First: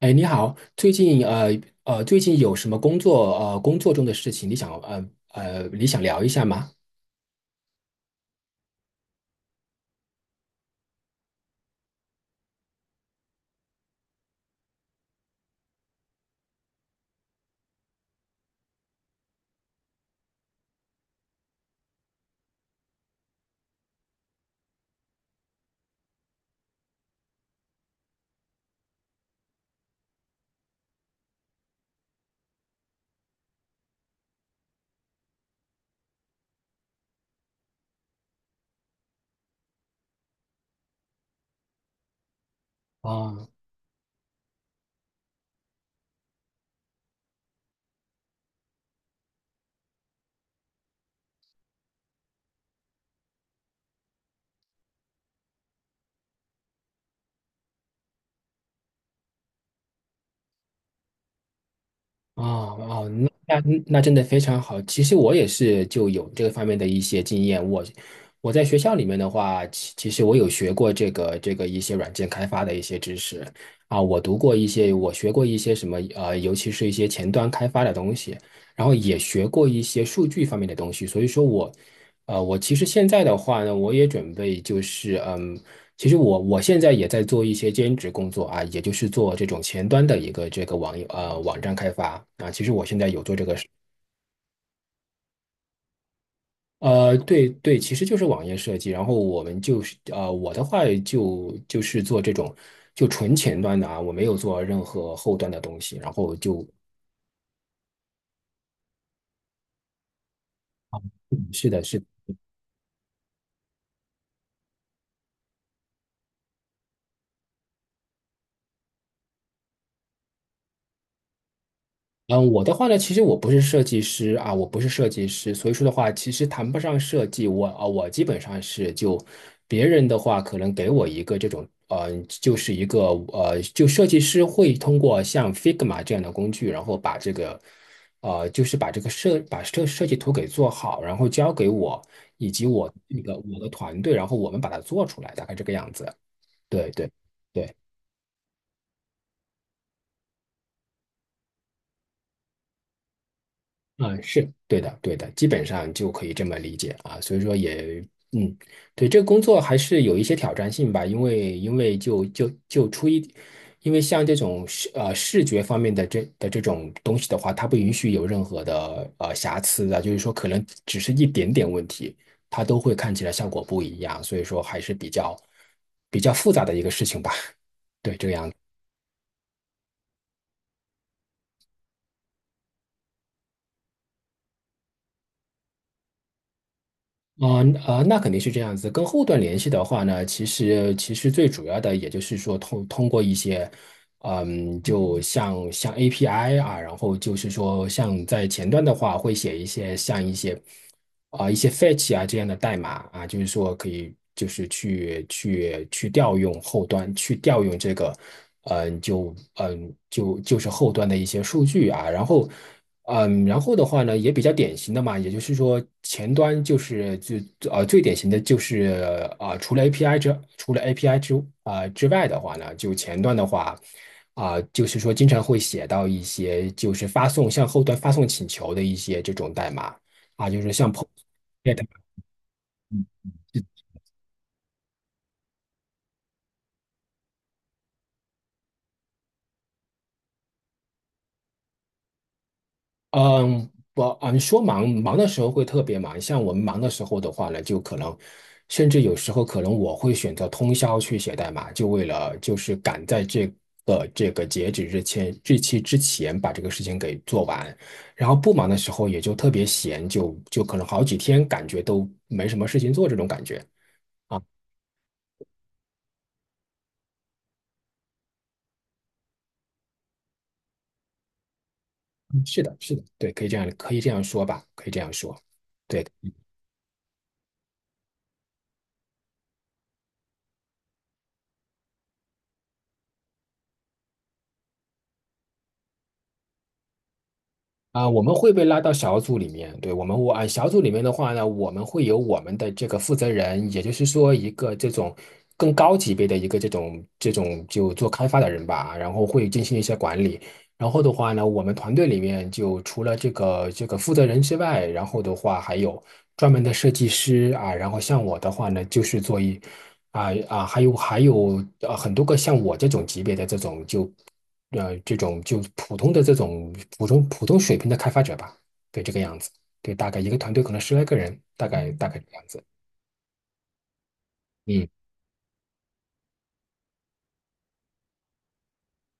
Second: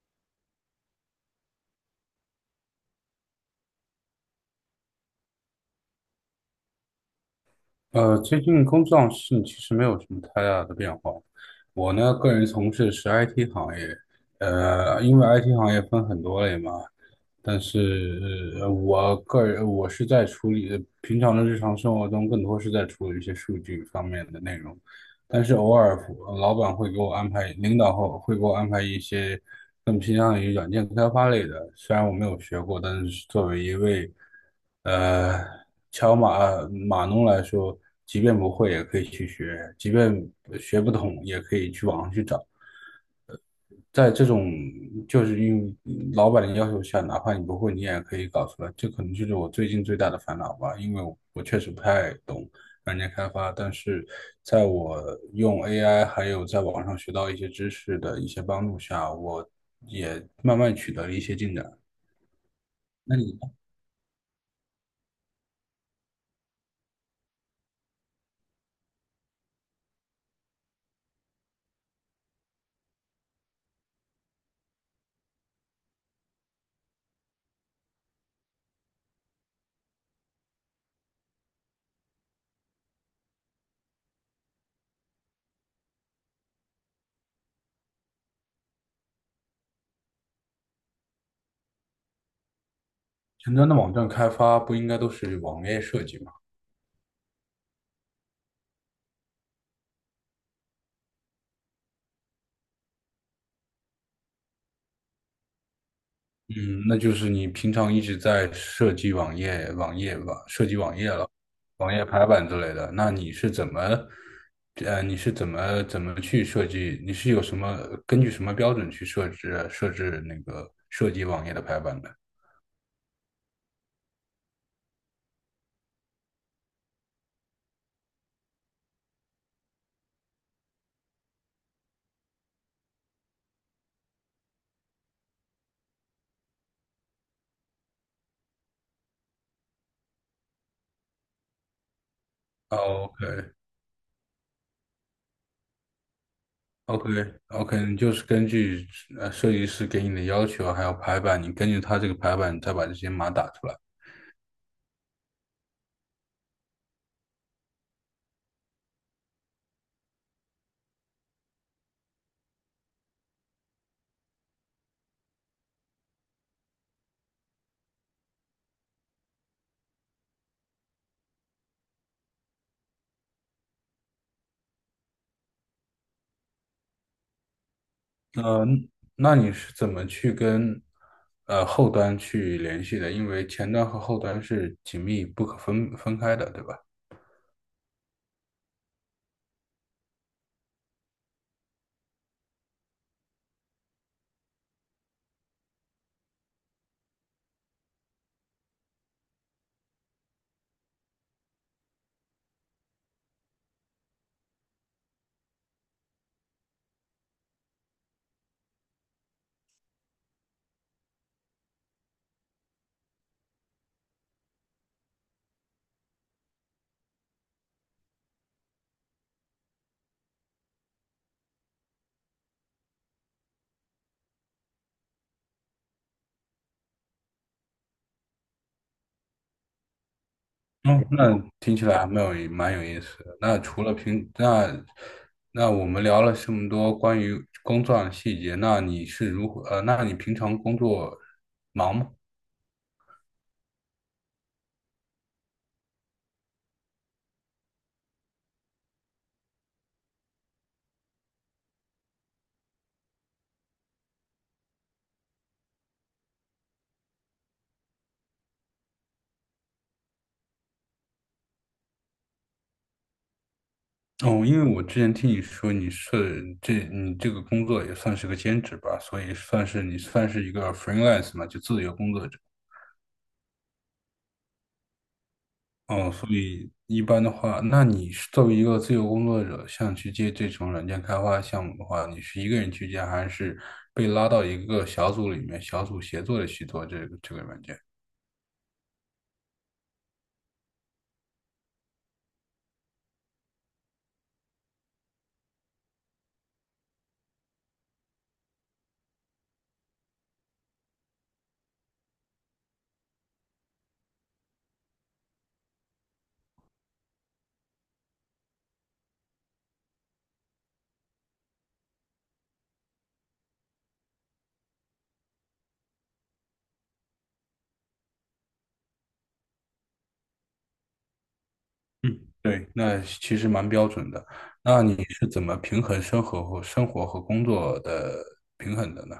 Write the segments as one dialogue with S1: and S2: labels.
S1: 哎，你好，最近最近有什么工作中的事情，你想你想聊一下吗？
S2: 最近工作上是其实没有什么太大的变化。我呢，个人从事的是 IT 行业，因为 IT 行业分很多类嘛，但是我个人是在处理平常的日常生活中，更多是在处理一些数据方面的内容。但是偶尔老板会给我安排，领导后会给我安排一些更偏向于软件开发类的。虽然我没有学过，但是作为一位呃敲码码农来说，即便不会也可以去学，即便学不懂也可以去网上去找。
S1: 啊，
S2: 在这种就是因为老板的要求下，哪怕你不会，你也可以搞出来。这可能就是我最近最大的烦恼吧，因为我确实不太懂软件开发，但是在我用 AI 还有在网上学到一些知识的一些帮助下，我也慢慢取得了一些进展。
S1: 哦哦，
S2: 那你
S1: 那真的非常好。其实我也是就有这个方面的一些经验。我在学校里面的话，其实我有学过这个一些软件开发的一些知识啊，我读过一些，我学过一些什么，尤其是一些前端开发的东西，然后也学过一些数据方面的东西。所以说我其实现在的话呢，我也准备就是。其实我现在也在做一些兼职工作啊，也就是做这种前端的一个这个网站开发啊。其实我现在有做这
S2: 前
S1: 个事
S2: 端的网站开发不应该都是网页设计吗？
S1: 。对对，其实就是网页设计。然后我们就是我的话就是做这种就纯前端的啊，我没有做任何后端的东西。然后就
S2: 嗯，那就是你平常一直在设计网页、网页吧，设计网页了。
S1: 是是。的
S2: 网页排版之类的，那你是怎么，你是怎么去设计？你是有什么根据什么标准去设置设置那个设计网页的排版的？
S1: 嗯，我的话呢，其实我不是设计师啊，我不是设计师，所以说的话，其实谈不上设计。我基本上是就别人的话，可能给我一个这种，就是一个就设计师会通过像 Figma 这样的工具，然后把这个，就是把这个设把设设计图给做好，然后交给我以及我
S2: 哦
S1: 那个我的团队，然后我们把它做出来，大概这个样子。对对对。
S2: ，OK，OK，OK，你就是根据设计师给你的要求，还有排版，你根据他这个排版，你再把这些码打出来。
S1: 啊，是对的，对的，基本上就可以这么理解啊。所以说也，嗯，对，这个工作还是有一些挑战性吧，因为因为就就就出一，因为像这种视觉方面的这种东西的话，它不允许有任何的瑕疵的，就是说可能只是一点点问题，它都会看起来效果不一样，所以说还是比较复杂的一个事情吧。对，这个样子。
S2: 嗯，那你是怎么去跟后端去联系的？因为前端和后端是紧密不可分开的，对吧？
S1: 啊啊，那肯定是这样子。跟后端联系的话呢，其实最主要的也就是说通过一些，就像 API 啊，然后就是说像在前端的话，会写一些像一些啊、一些 fetch 啊这样的代码啊，就是说可以就是去调用后端，去调用这个，嗯、就嗯、就就是后端的一些数据啊，然后。嗯，然后的话呢，也比较典型的嘛，也就是说，前端就是最典型的就是啊、除了 API 之除了 API 之外的话呢，就前端的话就是说经常会写到一些就是发送向后端发送请求的一些这种代码啊，就是像 POST。
S2: 嗯，那听起来还蛮有蛮有意思的。那除了平，那那我们聊了这么多关于工作上的细节，那你是如何？那你平常工作忙吗？
S1: 嗯，你说忙忙的时候会特别忙，像我们忙的时候的话呢，就可能，甚至有时候可能我会选择通宵去写代码，就为了就是赶在这个截止日期之前把这个事情给做完。然后不忙的时候也就特别闲，就可能好几天感觉都没什么事情做这种感觉啊。
S2: 哦，因为我之前听你说你这个工作也算是个兼职吧，所以算是你算是一个 freelance 嘛，就自由工作者。
S1: 嗯，是的，是的，对，可以这样说吧，可以这样说。对。
S2: 哦，所以一般的话，那你是作为一个自由工作者，像去接这种软件开发项目的话，你是一个人去接，还是被拉到一个小组里面，小组协作的去做这个软件？
S1: 啊，我们会被拉到小组里面，对，我们我啊，小组里面的话呢，我们会有我们的这个负责人，也就是说一个这种更高级别的一个这种就做开发的人吧，然后会进行一些管理。然后的话呢，我们团队里面就除了这个负责人之外，然后的话还有专门的设计师啊，然后像我的话呢，就是做一啊啊，还有很多个像我这种级别的这种就普通的这种普通水平的开发者吧，对这个样子，对，大概一个团队可能十来个人，大概这
S2: 嗯。
S1: 个样子。
S2: 对，那其实蛮标准的。那
S1: 嗯。
S2: 你是怎么平衡生活和工作的平衡的呢？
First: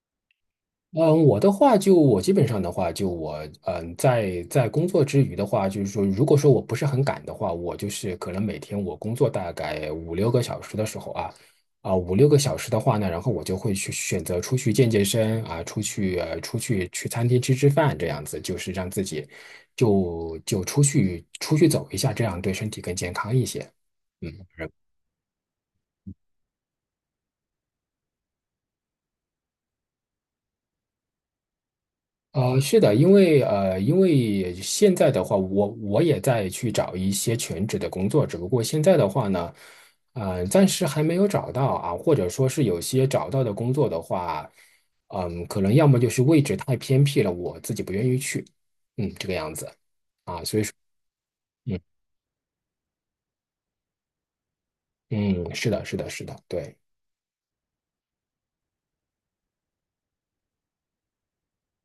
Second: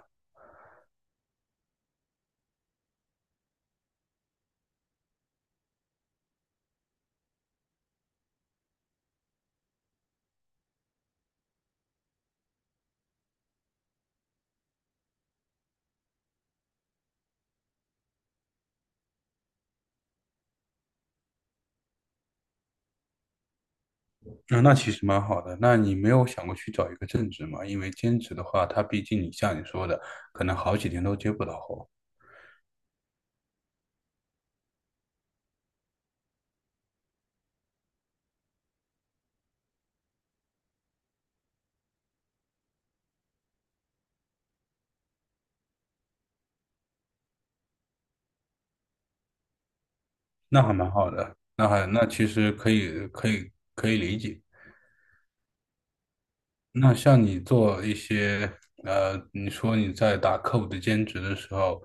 S1: 嗯，我的话就我基本上的话，就我嗯，在工作之余的话，就是说，如果说我不是很赶的话，我就是可能每天我工作大概五六个小时的时候啊，啊五六个小时的话呢，然后我就会去选择出去健身啊，出去去餐厅吃吃饭这样子，就是让自己就出去走一下，这样对身体更健康一些。嗯，
S2: 啊，那其实蛮好的。那你没有想过去找一个正职吗？因为兼职的话，它毕竟你像你说的，可能好几天都接不到活。
S1: 是的，因为因为现在的话，我也在去找一些全职的工作，只不过现在的话呢，暂时还没有找到啊，或者说是有些找到的工作的话，可能要么就是位置太偏僻了，我自己不愿意去，这个样子，
S2: 那还蛮好的，那
S1: 嗯
S2: 还那其实可以理解。
S1: 嗯，是的，是的，是的，对。
S2: 那像你做一些你说你在打客户的兼职的时候，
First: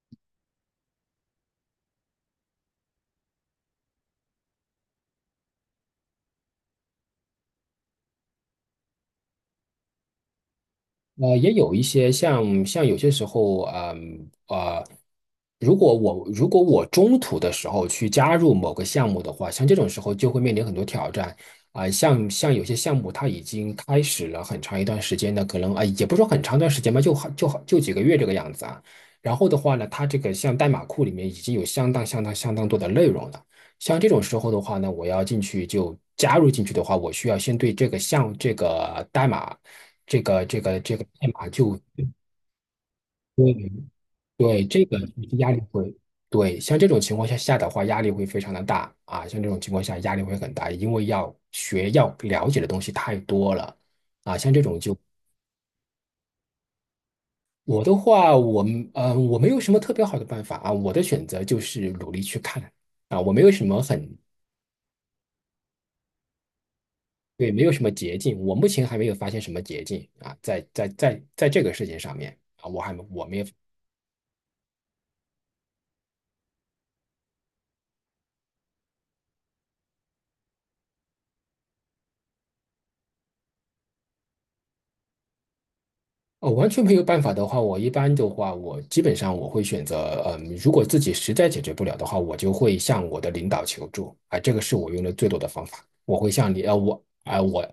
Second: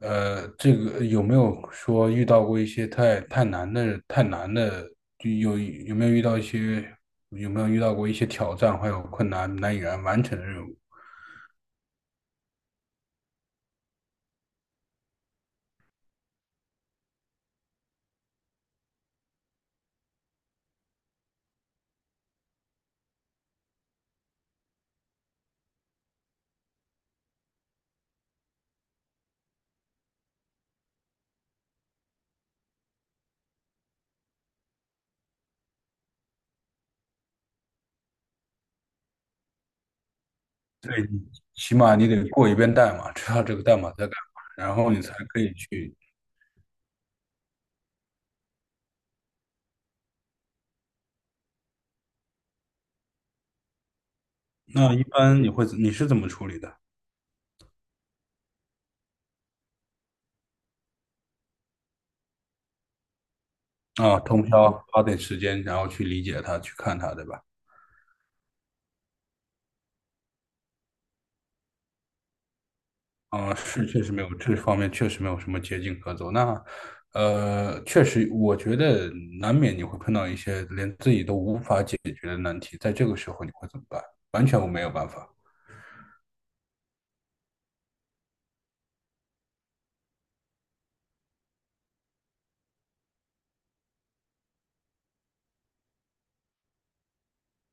S2: 呃，这个有没有说遇到过一些太难的，就有没有遇到一些有没有遇到过一些挑战还有困难难以完成的任务？
S1: 也有一些像有些时候，如果我中途的时候去加入某个项目的话，像这种时候就会面临很多挑战啊、像有些项目它已经开始了很长一段时间的，可能也不是说很长一段时间吧，就几个月这个样子啊。然后的话呢，它这个像代码库里面已经有相当多的内容了。像这种时候的话呢，我要进去就加入进去的话，我需要先对这个项这个代码，这个这个
S2: 对，
S1: 这个代码
S2: 起
S1: 就
S2: 码你得过一遍代码，知道这个
S1: 对
S2: 代码在干嘛，
S1: 对
S2: 然
S1: 这
S2: 后
S1: 个
S2: 你才可
S1: 压
S2: 以
S1: 力会
S2: 去。
S1: 对，像这种情况下的话，压力会非常的大啊，像这种情况下压力会很大，因为要了解的东西太多了啊，像这种
S2: 那
S1: 就
S2: 一般你是怎么处理的？
S1: 我的话，我没有什么特别好的办法啊，我的选择就是努力去看啊，我没有什么很
S2: 啊，通宵花点时间，然后去理解它，去看它，对吧？
S1: 对，没有什么捷径，我目前还没有发现什么捷径啊，在这个事情上面啊，我还没我没有
S2: 啊，是确实没有这方面确实没有什么捷径可走。那确实，我觉得难免你会碰到一些连自己都无法解决的难题，在这个时候你会怎么办？完全我没有办法，
S1: 哦，完全没有办法的话，我一般的话，我基本上我会选择，如果自己实在解决不了的话，我就会向我的领导求助啊，这个是我用的最多的方法。我会向你，呃，我啊、我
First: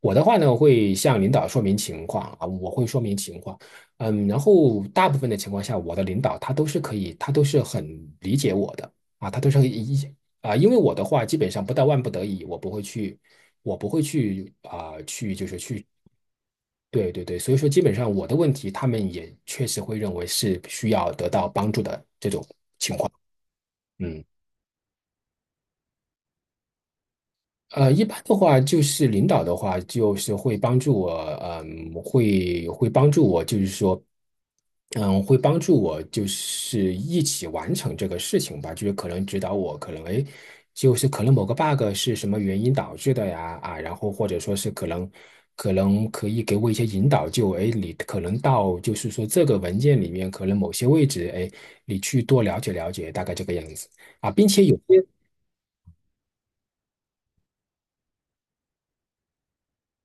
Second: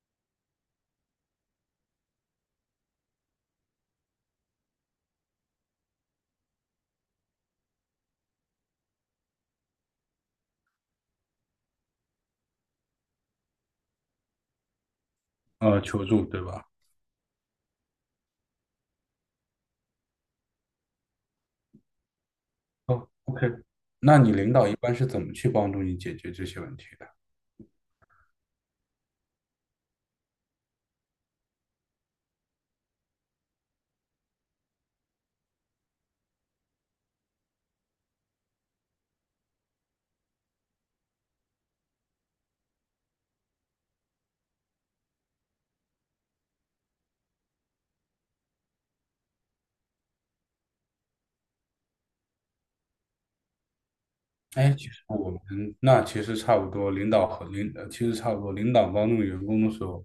S1: 我的话呢，会向领导说明情况啊，我会说明情况，嗯，然后大部分的情况下，我的领导他都是可以，他都是很理解我的啊，他都是一啊，因为我的话基本上不到万不得已，我不会去，我不会去啊、去就是去
S2: 求助，对吧？
S1: 对对对，所以说基本上我的问题，他们也确实会认为是需要得到帮助的这种，
S2: 哦，OK。那
S1: 嗯。
S2: 你领导一般是怎么去帮助你解决这些问题的？
S1: 一般的话，就是领导的话，就是会帮助我，会帮助我，就是说，会帮助我，就是一起完成这个事情吧，就是可能指导我，可能哎，诶就是可能某个 bug 是什么原因导致的呀，啊，然后或者说是可能可以给我一些引导，就哎，诶你可能到就是说这个文件里面可能某些位置，哎，你去多了解了解，大概这个样子啊，并且
S2: 哎，
S1: 有
S2: 其实
S1: 些，
S2: 我们那其实差不多，领导和领呃其实差不多，领导帮助员工的时候，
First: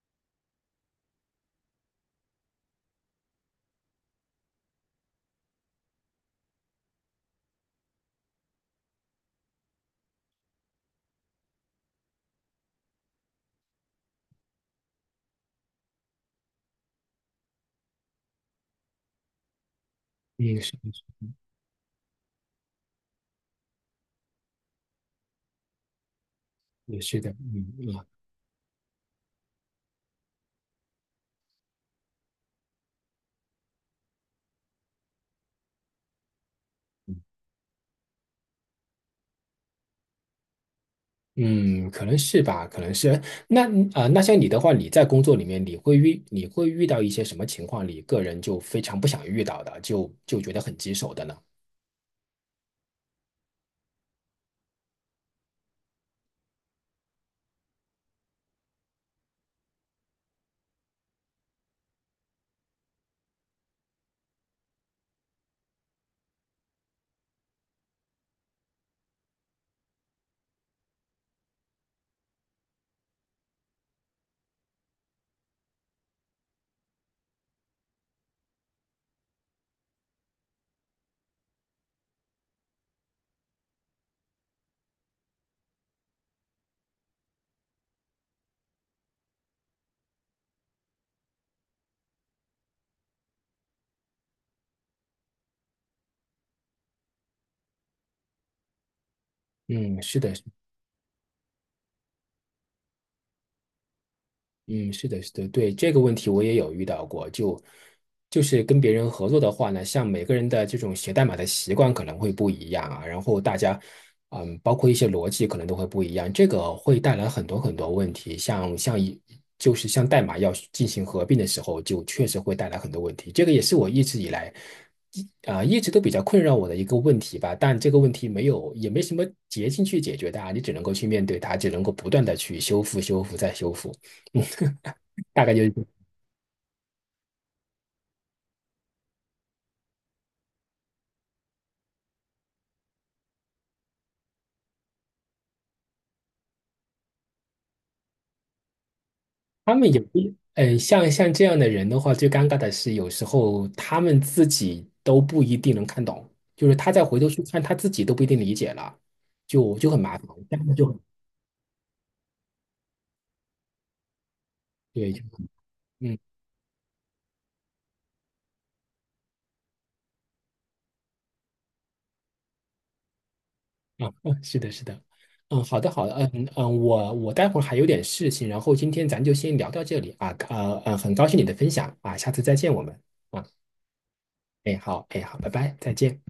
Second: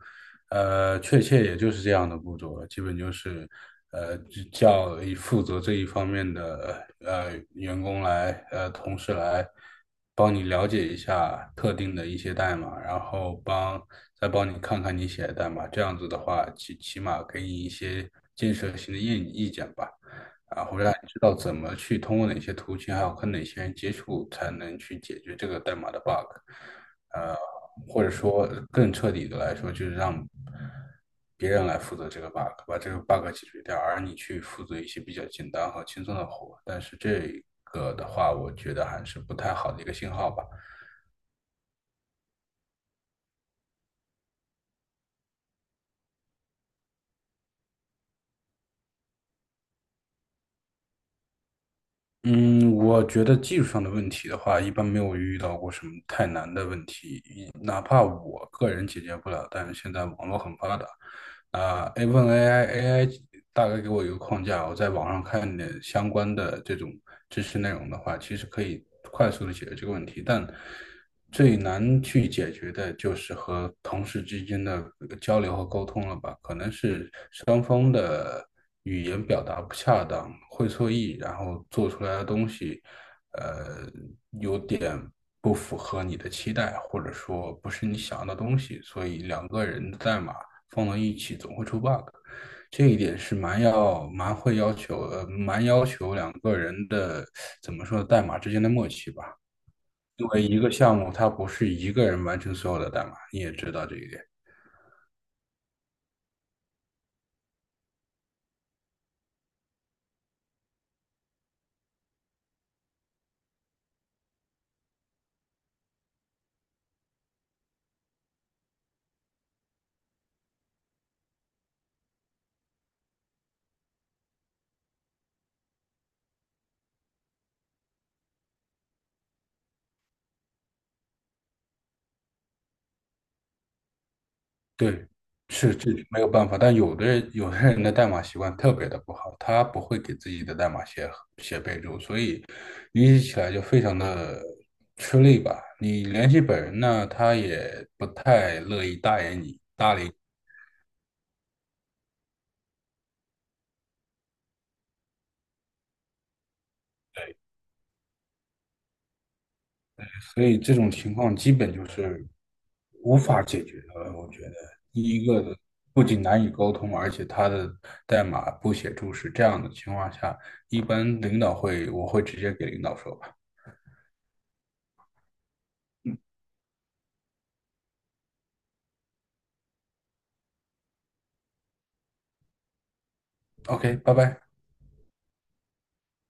S2: 确切也就是这样的步骤了，基本就是，只叫以负责这一方面的员工来呃同事来帮你了解一下特定的一些代码，然后帮再帮你看看你写的代码，这样子的话，起码给你一些建设性的意见吧。
S1: 嗯，
S2: 然
S1: 是
S2: 后让你知道怎么去通过哪些途径，还有跟哪些人接触，才能去解决这个代码的 bug。
S1: 也是的，
S2: 呃，
S1: 嗯
S2: 或
S1: 啊。
S2: 者说更彻底的来说，就是让别人来负责这个 bug，把这个 bug 解决掉，而你去负责一些比较简单和轻松的活。但是这个的话，我觉得还是不太好的一个信号吧。
S1: 嗯，可能是吧，可能是。那像你的话，你在工作里面，你会遇到一些什么情况，你个人就非常不想遇到的，就觉得很棘手的呢？
S2: 嗯，我觉得技术上的问题的话，一般没有遇到过什么太难的问题，哪怕我个人解决不了，但是现在网络很发达，a 问 AI，AI 大概给我一个框架，我在网上看点相关的这种知识内容的话，其实可以快速的解决这个问题，但最难去解决的就是和同事之间的交流和沟通了吧，可能是双方的。语言表达不恰当，会错意，然后做出来的东西，呃，有点不符合你的期待，或者说不是你想要的东西，所以两个人的代码放到一起总会出 bug，这一点是蛮要求两个人的怎么说代码之间的默契吧，
S1: 嗯，是
S2: 因
S1: 的，
S2: 为一个项目它不是一个人完成所有的代码，你也知道这一点。
S1: 嗯，是的，是的，对，这个问题我也有遇到过，就是跟别人合作的话呢，像每个人的这种写代码的习惯可能会不一样啊，然后大家，包括一些逻辑可能都会不一样，这个会带来很多很多问题，像像一就是像代码要进行合并的时候，就确实会带来很多问题，这个也是我一直以来一直都比较困扰我的一个问题吧，但这个问题没有也没什么捷径去解决它，你只能够去面对它，只能够不断的去修复、修复再修复。
S2: 对，
S1: 大概就是
S2: 是
S1: 这样
S2: 这没有办法，但有的人的代码习惯特别的不好，他不会给自己的代码写备注，所以联系起来就非常的吃力吧。你联系本人呢，他也不太乐意搭理你，
S1: 他们有一，嗯，像这样的人的话，最尴尬的是有时候他们自己都不一定能看懂，就是他再回头去看，他自己都不一定理解了，就很麻烦，
S2: 所
S1: 这
S2: 以这
S1: 样就
S2: 种
S1: 很
S2: 情况基本就是无法解决的了我觉得第
S1: 对，
S2: 一个不
S1: 嗯
S2: 仅难以沟通，而且他的代码不写注释，这样的情况下，一般领导会我会直接给领导说吧
S1: 啊，是的，是的，嗯，好的，好的，嗯嗯，我待会儿还有点事情，然后今天咱就先聊到这里啊，很高兴你的分享啊，下次再见我们啊，
S2: ，OK，拜拜。
S1: 哎好，哎好，拜拜，再见。